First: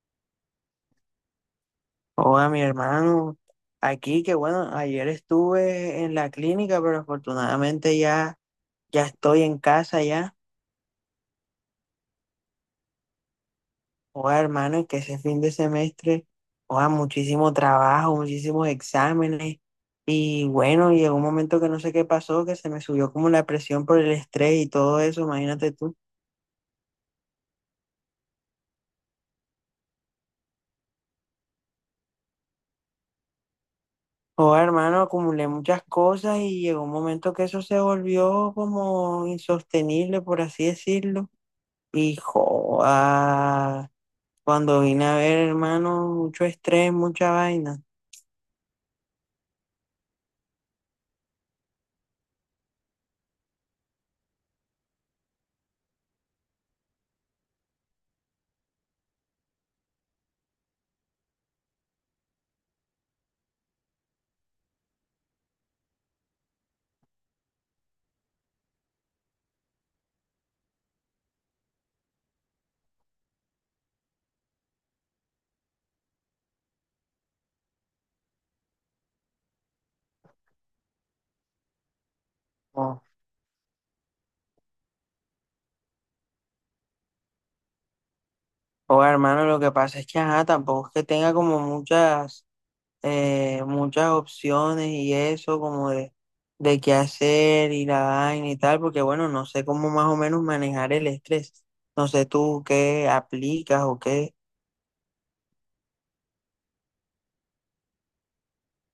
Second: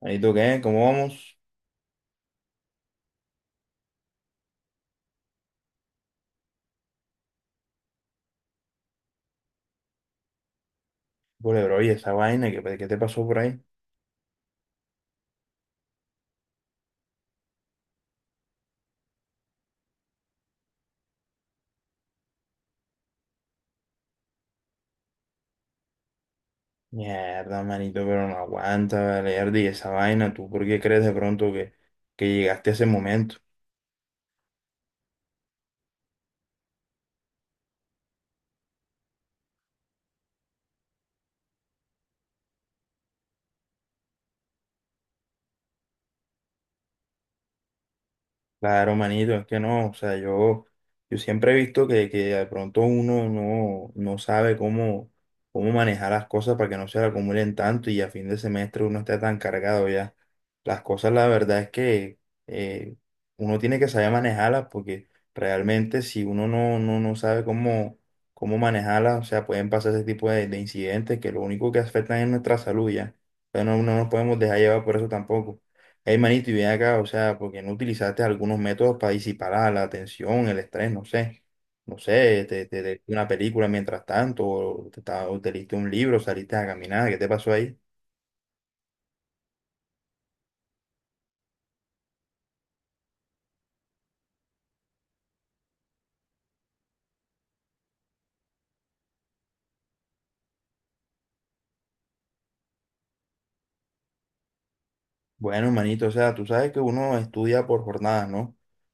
Ahí tú qué, ¿cómo vamos? Hola, mi hermano. Aquí, que bueno, ayer estuve en la clínica, pero afortunadamente ya, ya estoy en casa ya. Vale, bro, oye, esa vaina, ¿qué te pasó por ahí? Hola, hermano, es que ese fin de semestre, hola, muchísimo trabajo, muchísimos exámenes. Y bueno, llegó un momento que no sé qué pasó, que se me subió como la presión por el estrés y todo eso, imagínate tú. Mierda, manito, pero no aguanta, vale, Erdi, esa vaina, ¿tú por qué crees de pronto que llegaste a ese momento? Hola, hermano, acumulé muchas cosas y llegó un momento que eso se volvió como insostenible, por así decirlo. Y joda. Cuando vine a ver, hermano, mucho estrés, mucha vaina. Claro, manito, es que no, o sea, yo siempre he visto que de pronto uno no, no sabe cómo, cómo manejar las cosas para que no se le acumulen tanto y a fin de semestre uno está tan cargado ya. Las cosas, la verdad es que eh, uno tiene que saber manejarlas porque realmente si uno no, no, no sabe cómo, cómo manejarlas, o sea, pueden pasar ese tipo de incidentes que lo único que afectan es nuestra salud ya. Pero no, no nos podemos dejar llevar por eso tampoco. Hey, manito, y ven acá, o sea, porque no utilizaste algunos métodos para disipar la, la tensión, el estrés, no sé, no sé, O, una película mientras tanto, o te, o te leíste un libro, saliste a caminar, ¿qué te pasó ahí? Hermano, lo que pasa es que, ajá, tampoco es que tenga como muchas, muchas opciones y eso, como de qué hacer y la vaina y tal, porque bueno, no sé cómo más o menos manejar el estrés. No sé tú qué aplicas o qué. Bueno, manito, o sea, tú sabes que uno estudia por jornadas, ¿no?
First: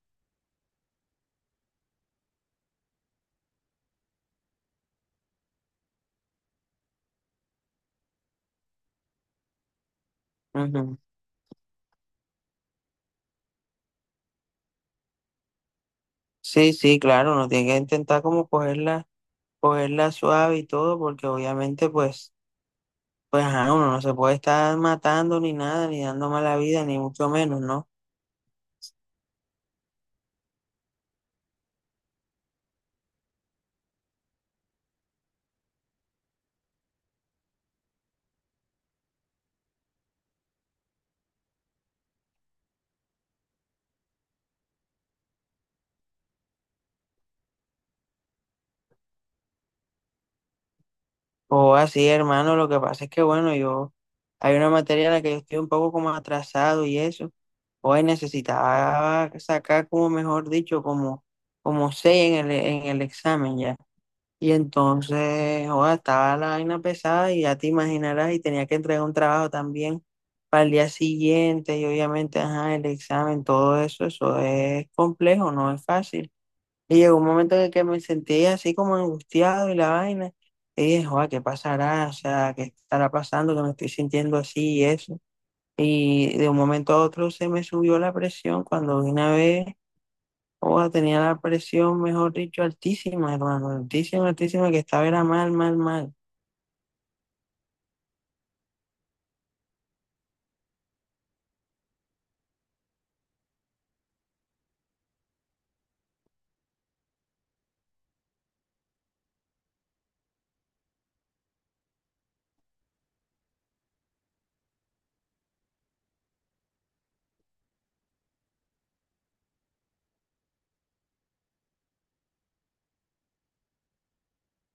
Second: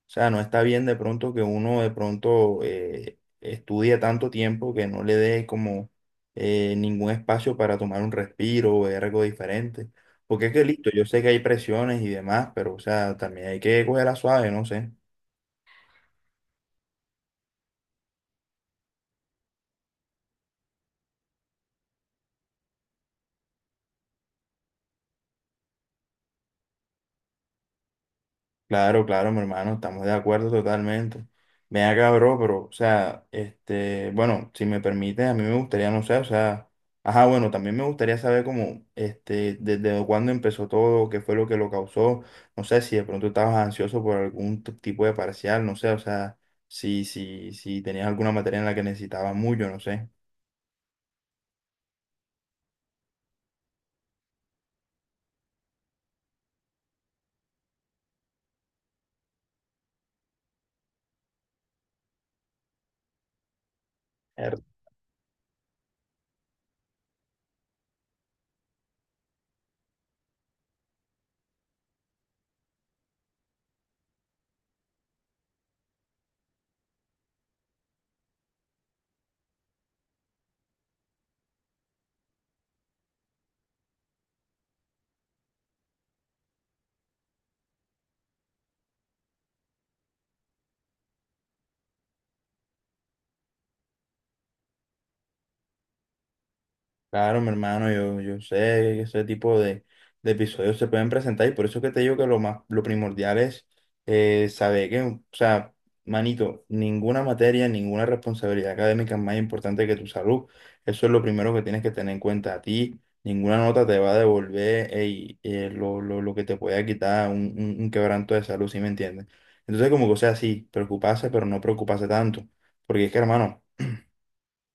O sea, no está bien de pronto que uno de pronto estudie tanto tiempo que no le dé como ningún espacio para tomar un respiro o ver algo diferente. Porque es que listo, Ujú. yo sé que hay presiones y demás, pero o sea, también hay que cogerla suave, no sé. Sí, sí, claro, uno tiene que intentar como cogerla suave y todo, porque obviamente, pues. Pues ajá, uno no se puede estar matando ni nada, ni dando mala vida, ni mucho menos, ¿no? Claro, claro, mi hermano, estamos de acuerdo totalmente. Ven acá, bro, pero, o sea, este, bueno, si me permites, a mí me gustaría, no sé, o sea, ajá, bueno, también me gustaría saber cómo, este, desde cuándo empezó todo, qué fue lo que lo causó, no sé, si de pronto estabas ansioso por algún tipo de parcial, no sé, o sea, si tenías alguna materia en la que necesitabas mucho, no sé. O así, hermano, lo que pasa es que, bueno, yo, hay una materia en la que yo estoy un poco como atrasado y eso, hoy necesitaba sacar como, mejor dicho, como, como seis en en el examen ya. Y entonces, joda, estaba la vaina pesada y ya te imaginarás, y tenía que entregar un trabajo también para el día siguiente, y obviamente, ajá, el examen, todo eso, eso es complejo, no es fácil. Y llegó un momento en el que me sentí así como angustiado y la vaina. Y dije, joder, ¿qué pasará? O sea, ¿qué estará pasando? Que me estoy sintiendo así y eso. Y de un momento a otro se me subió la presión. Cuando de una vez, joda, tenía la presión, mejor dicho, altísima, hermano, altísima, altísima, que estaba era mal, mal, mal. Claro, mi hermano, yo sé que ese tipo de episodios se pueden presentar y por eso es que te digo que lo más, lo primordial es saber que, o sea, manito, ninguna materia, ninguna responsabilidad académica es más importante que tu salud. Eso es lo primero que tienes que tener en cuenta a ti. Ninguna nota te va a devolver ey, lo que te pueda quitar un quebranto de salud, ¿sí me entiendes? Entonces, como que, o sea, sí, preocuparse, pero no preocuparse tanto. Porque es que, hermano,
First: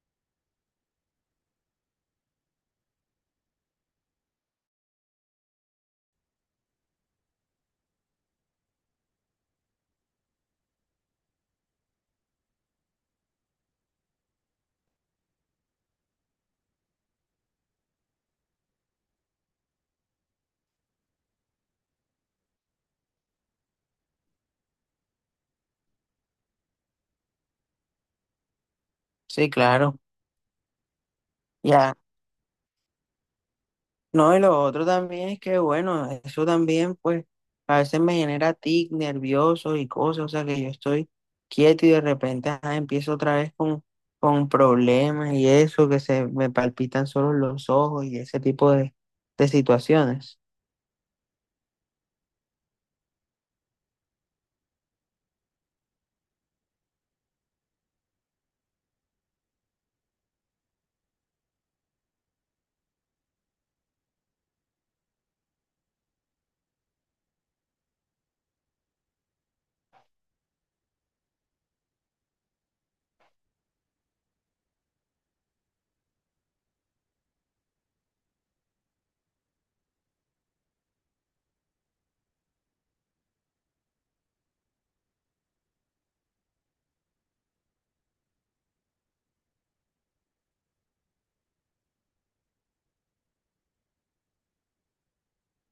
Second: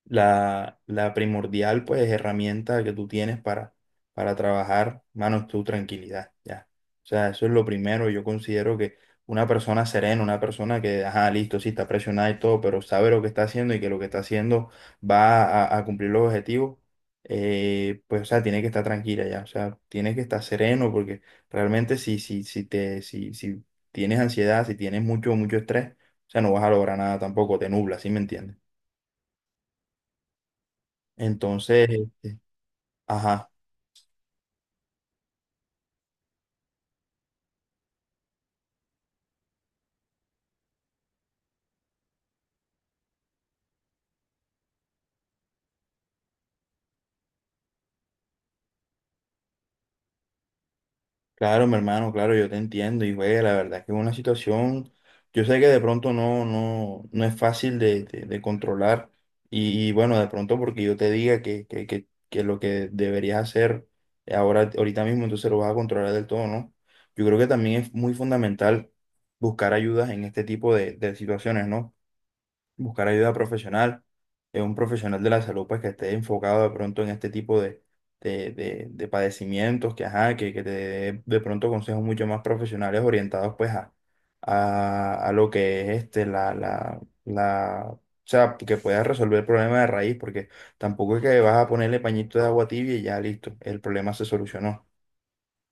la primordial, pues, herramienta que tú tienes para trabajar, mano, es tu tranquilidad, ya. O sea, eso es lo primero. Yo considero que una persona serena, una persona que, ajá, listo, sí, está presionada y todo, pero sabe lo que está haciendo y que lo que está haciendo va a cumplir los objetivos, pues, o sea, tiene que estar tranquila ya. O sea, tiene que estar sereno porque realmente si, si, si te, si, si tienes ansiedad, si tienes mucho, mucho estrés, o sea, no vas a lograr nada tampoco, te nubla, ¿sí me entiendes? Sí, claro. Entonces, Ya. este, ajá, No, y lo otro también es que, bueno, eso también, pues, a veces me genera tic, nervioso y cosas, o sea, que yo estoy quieto y de repente ajá, empiezo otra vez con problemas y eso, que se me palpitan solo los ojos y ese tipo de situaciones. claro, mi hermano, claro, yo te entiendo y güey, la verdad es que es una situación, yo sé que de pronto no, no, no es fácil de, de controlar y bueno, de pronto porque yo te diga que lo que deberías hacer ahora, ahorita mismo, entonces lo vas a controlar del todo, ¿no? Yo creo que también es muy fundamental buscar ayudas en este tipo de situaciones, ¿no? Buscar ayuda profesional, un profesional de la salud pues que esté enfocado de pronto en este tipo de, de padecimientos, que, ajá, que te dé de pronto consejos mucho más profesionales orientados pues a lo que es este, la, o sea, que puedas resolver el problema de raíz, porque tampoco es que vas a ponerle pañito de agua tibia y ya listo, el problema se solucionó.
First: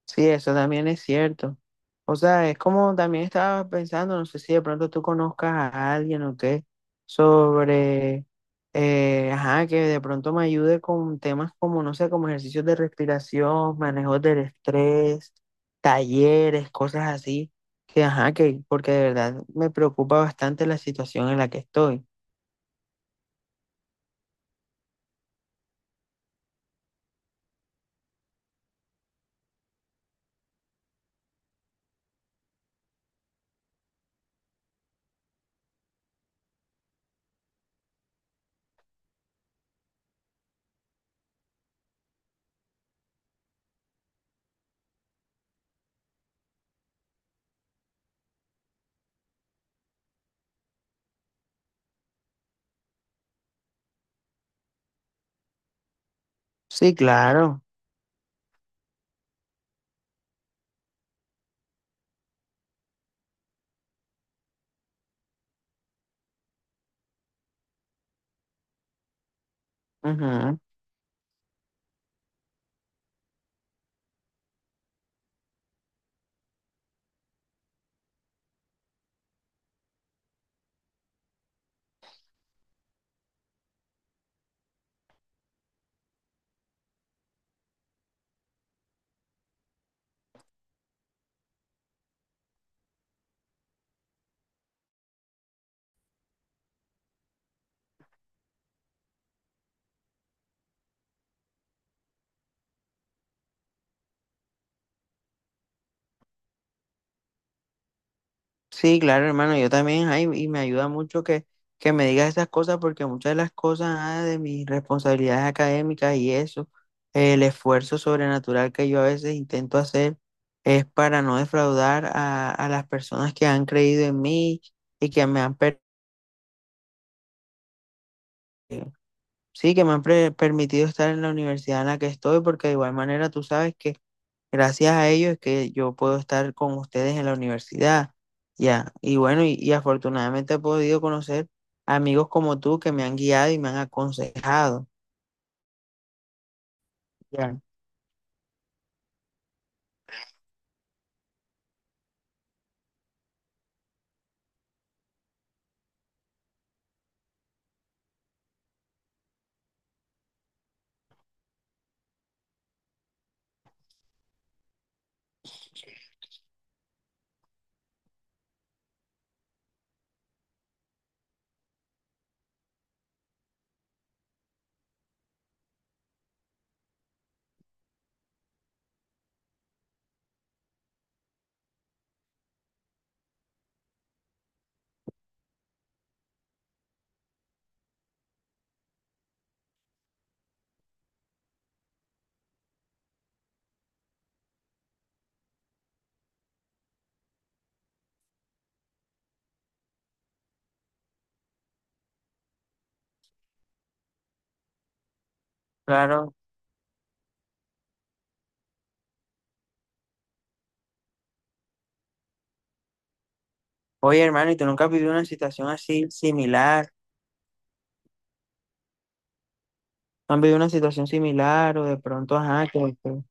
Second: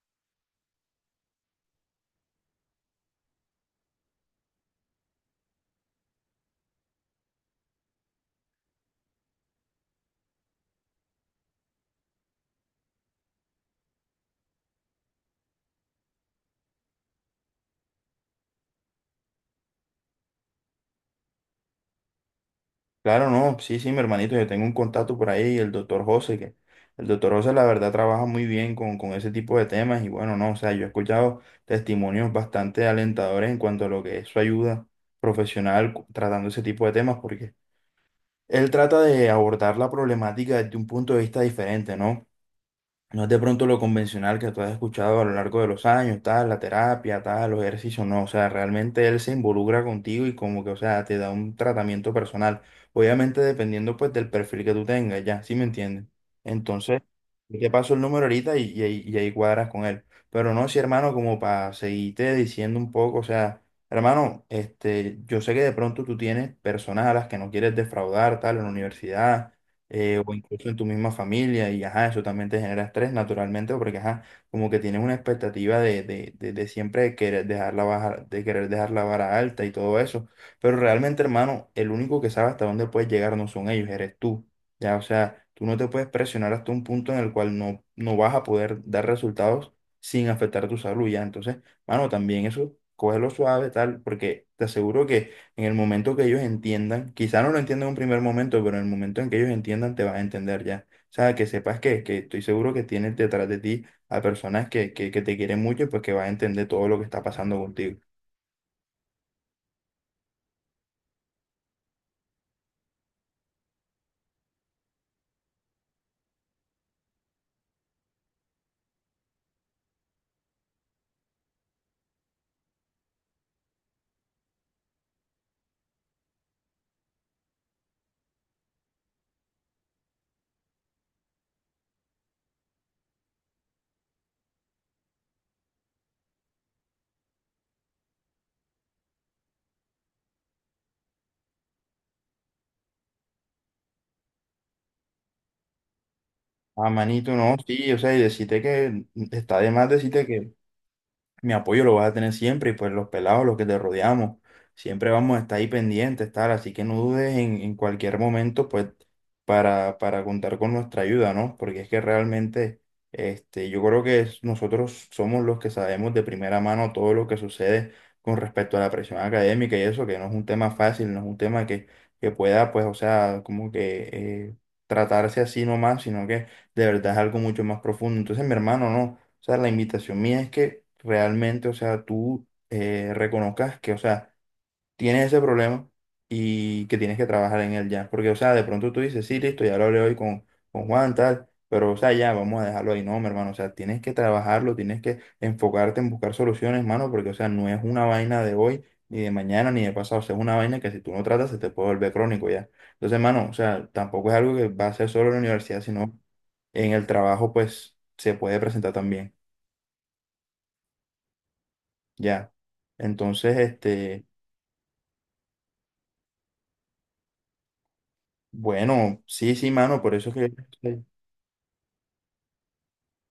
Sí, eso también es cierto. O sea, es como también estaba pensando, no sé si de pronto tú conozcas a alguien o qué, sobre, ajá, que de pronto me ayude con temas como, no sé, como ejercicios de respiración, manejos del estrés, talleres, cosas así, que, ajá, que, porque de verdad me preocupa bastante la situación en la que estoy. Claro, no, sí, sí, mi hermanito, yo tengo un contacto por ahí, el doctor José, que el doctor José la verdad trabaja muy bien con ese tipo de temas y bueno, no, o sea, yo he escuchado testimonios bastante alentadores en cuanto a lo que es su ayuda profesional tratando ese tipo de temas, porque él trata de abordar la problemática desde un punto de vista diferente, ¿no? No es de pronto lo convencional que tú has escuchado a lo largo de los años, tal, la terapia, tal, los ejercicios, no, o sea, realmente él se involucra contigo y como que, o sea, te da un tratamiento personal, obviamente dependiendo pues del perfil que tú tengas, ya, ¿sí me entiendes? Sí, Entonces, yo claro. te paso el número ahorita y ahí cuadras con él. Pero no, sí, hermano, como para seguirte diciendo un poco, o sea, hermano, este, yo sé que de pronto tú tienes personas a las que no quieres defraudar, tal, en la universidad, o Ujú. incluso en tu misma familia, y ajá, eso también te genera estrés naturalmente, porque ajá, como que tienes una expectativa de siempre querer dejar la baja, de querer dejar la vara alta y todo eso, pero realmente, hermano, el único que sabe hasta dónde puedes llegar no son ellos, eres tú, ya, o sea, tú no te puedes presionar hasta un punto en el cual no, no vas a poder dar resultados sin afectar tu salud, ya, entonces, mano, también eso, cógelo suave, tal, porque te aseguro que en el momento que ellos entiendan, quizá no lo entiendan en un primer momento, pero en el momento en que ellos entiendan te vas a entender ya. O sea, que sepas que estoy seguro que tienes detrás de ti a personas que te quieren mucho y pues que vas a entender todo lo que está pasando contigo. Sí, claro, hermano, yo también, ay, y me ayuda mucho que me digas esas cosas porque muchas de las cosas ah, de mis responsabilidades académicas y eso, el esfuerzo sobrenatural que yo a veces intento hacer es para no defraudar a las personas que han creído en mí y que me han, sí, que me han permitido estar en la universidad en la que estoy, porque de igual manera tú sabes que gracias a ellos es que yo puedo estar con ustedes en la universidad. Ya, y bueno, y afortunadamente he podido conocer amigos como tú que me han guiado y me han aconsejado. Ah, manito, no, Ya, sí, o sea, y decirte que está de más decirte que mi apoyo lo vas a tener siempre y pues los pelados, los que te rodeamos, siempre vamos a estar ahí pendientes, tal, así que no dudes en cualquier momento, pues, para contar con nuestra ayuda, ¿no? Porque es que realmente, este, yo creo que nosotros somos los que sabemos de primera mano todo lo que sucede con respecto a la presión académica y eso, que no es un tema fácil, no es un tema que pueda, pues, o sea, como que… tratarse así nomás, sino que de verdad es algo mucho más profundo. Entonces, mi hermano, no. O sea, la invitación mía es que realmente, o sea, tú reconozcas que, o sea, tienes ese problema y que tienes que trabajar en él ya. Porque, o sea, de pronto tú dices, sí, listo, ya lo hablé hoy con Juan, tal, pero, o sea, ya, vamos a dejarlo ahí. No, mi hermano, o sea, tienes que trabajarlo, tienes que enfocarte en buscar soluciones, hermano, porque, o sea, no es una vaina de hoy, ni de mañana, ni de pasado. O sea, es una vaina que si tú no tratas se te puede volver crónico ya. Entonces, hermano, o sea, tampoco es algo que va a ser solo en la universidad, sino claro. en el trabajo, pues, se puede presentar también. Ya. Entonces, Oye, este, hermano, ¿y tú nunca has vivido una situación así similar? bueno, sí, sí, mano, por eso es ¿No han vivido una que… situación similar o de pronto, ajá, que-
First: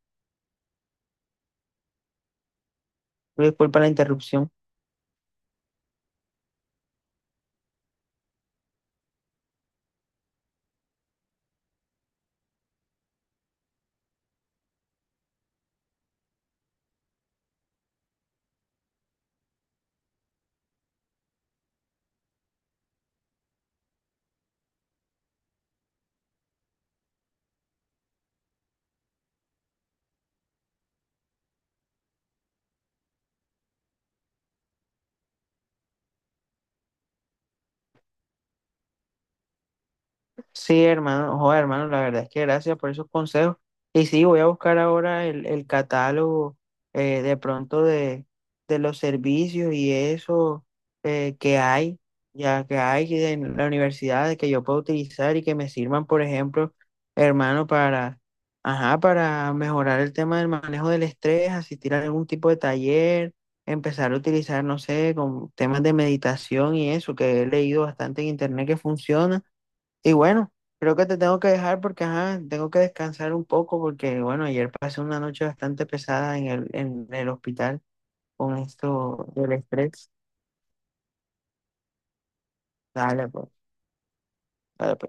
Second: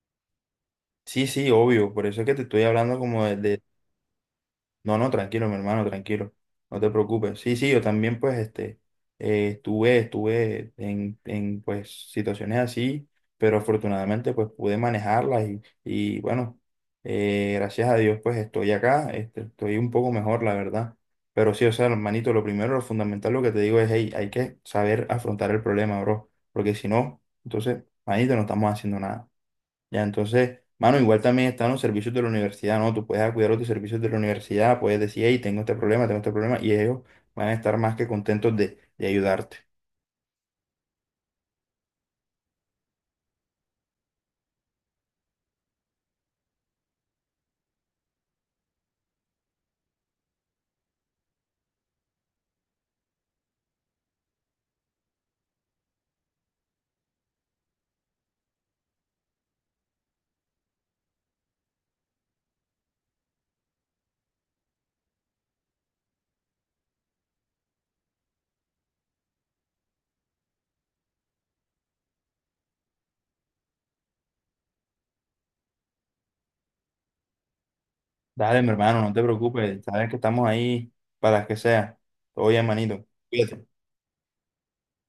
Sí, sí, obvio, por eso es que te estoy hablando como de, disculpa la interrupción? No, no, tranquilo, mi hermano, tranquilo. No te preocupes. Sí, sí, yo también, pues, este, estuve en, pues, situaciones así, pero afortunadamente, pues, pude manejarlas y bueno, gracias a Dios, pues, estoy acá, este, estoy un poco mejor, la verdad. Pero sí, o sea, hermanito, lo primero, lo fundamental, lo que te digo es, hey, hay que saber afrontar el problema, bro, porque si no, entonces, manito, no estamos haciendo nada. Ya, entonces, mano, igual también están los servicios de la universidad, ¿no? Tú puedes acudir a los servicios de la universidad, puedes decir, hey, tengo este problema, y ellos van a estar más que contentos de ayudarte. Sí, hermano, joder, hermano, la verdad es que gracias por esos consejos. Y sí, voy a buscar ahora el catálogo de pronto de los servicios y eso que hay, ya que hay en la universidad de que yo puedo utilizar y que me sirvan, por ejemplo, hermano, para, ajá, para mejorar el tema del manejo del estrés, asistir a algún tipo de taller, empezar a utilizar, no sé, con temas de meditación y eso, que he leído bastante en internet que funciona. Y bueno, creo que te tengo que dejar porque ajá, tengo que descansar un poco porque bueno, ayer pasé una noche bastante pesada en en el hospital con Dale, mi hermano, no te esto del preocupes, sabes estrés. que estamos ahí para las que sea. Todo bien, manito. Dale, pues, Cuídate. dale, pues.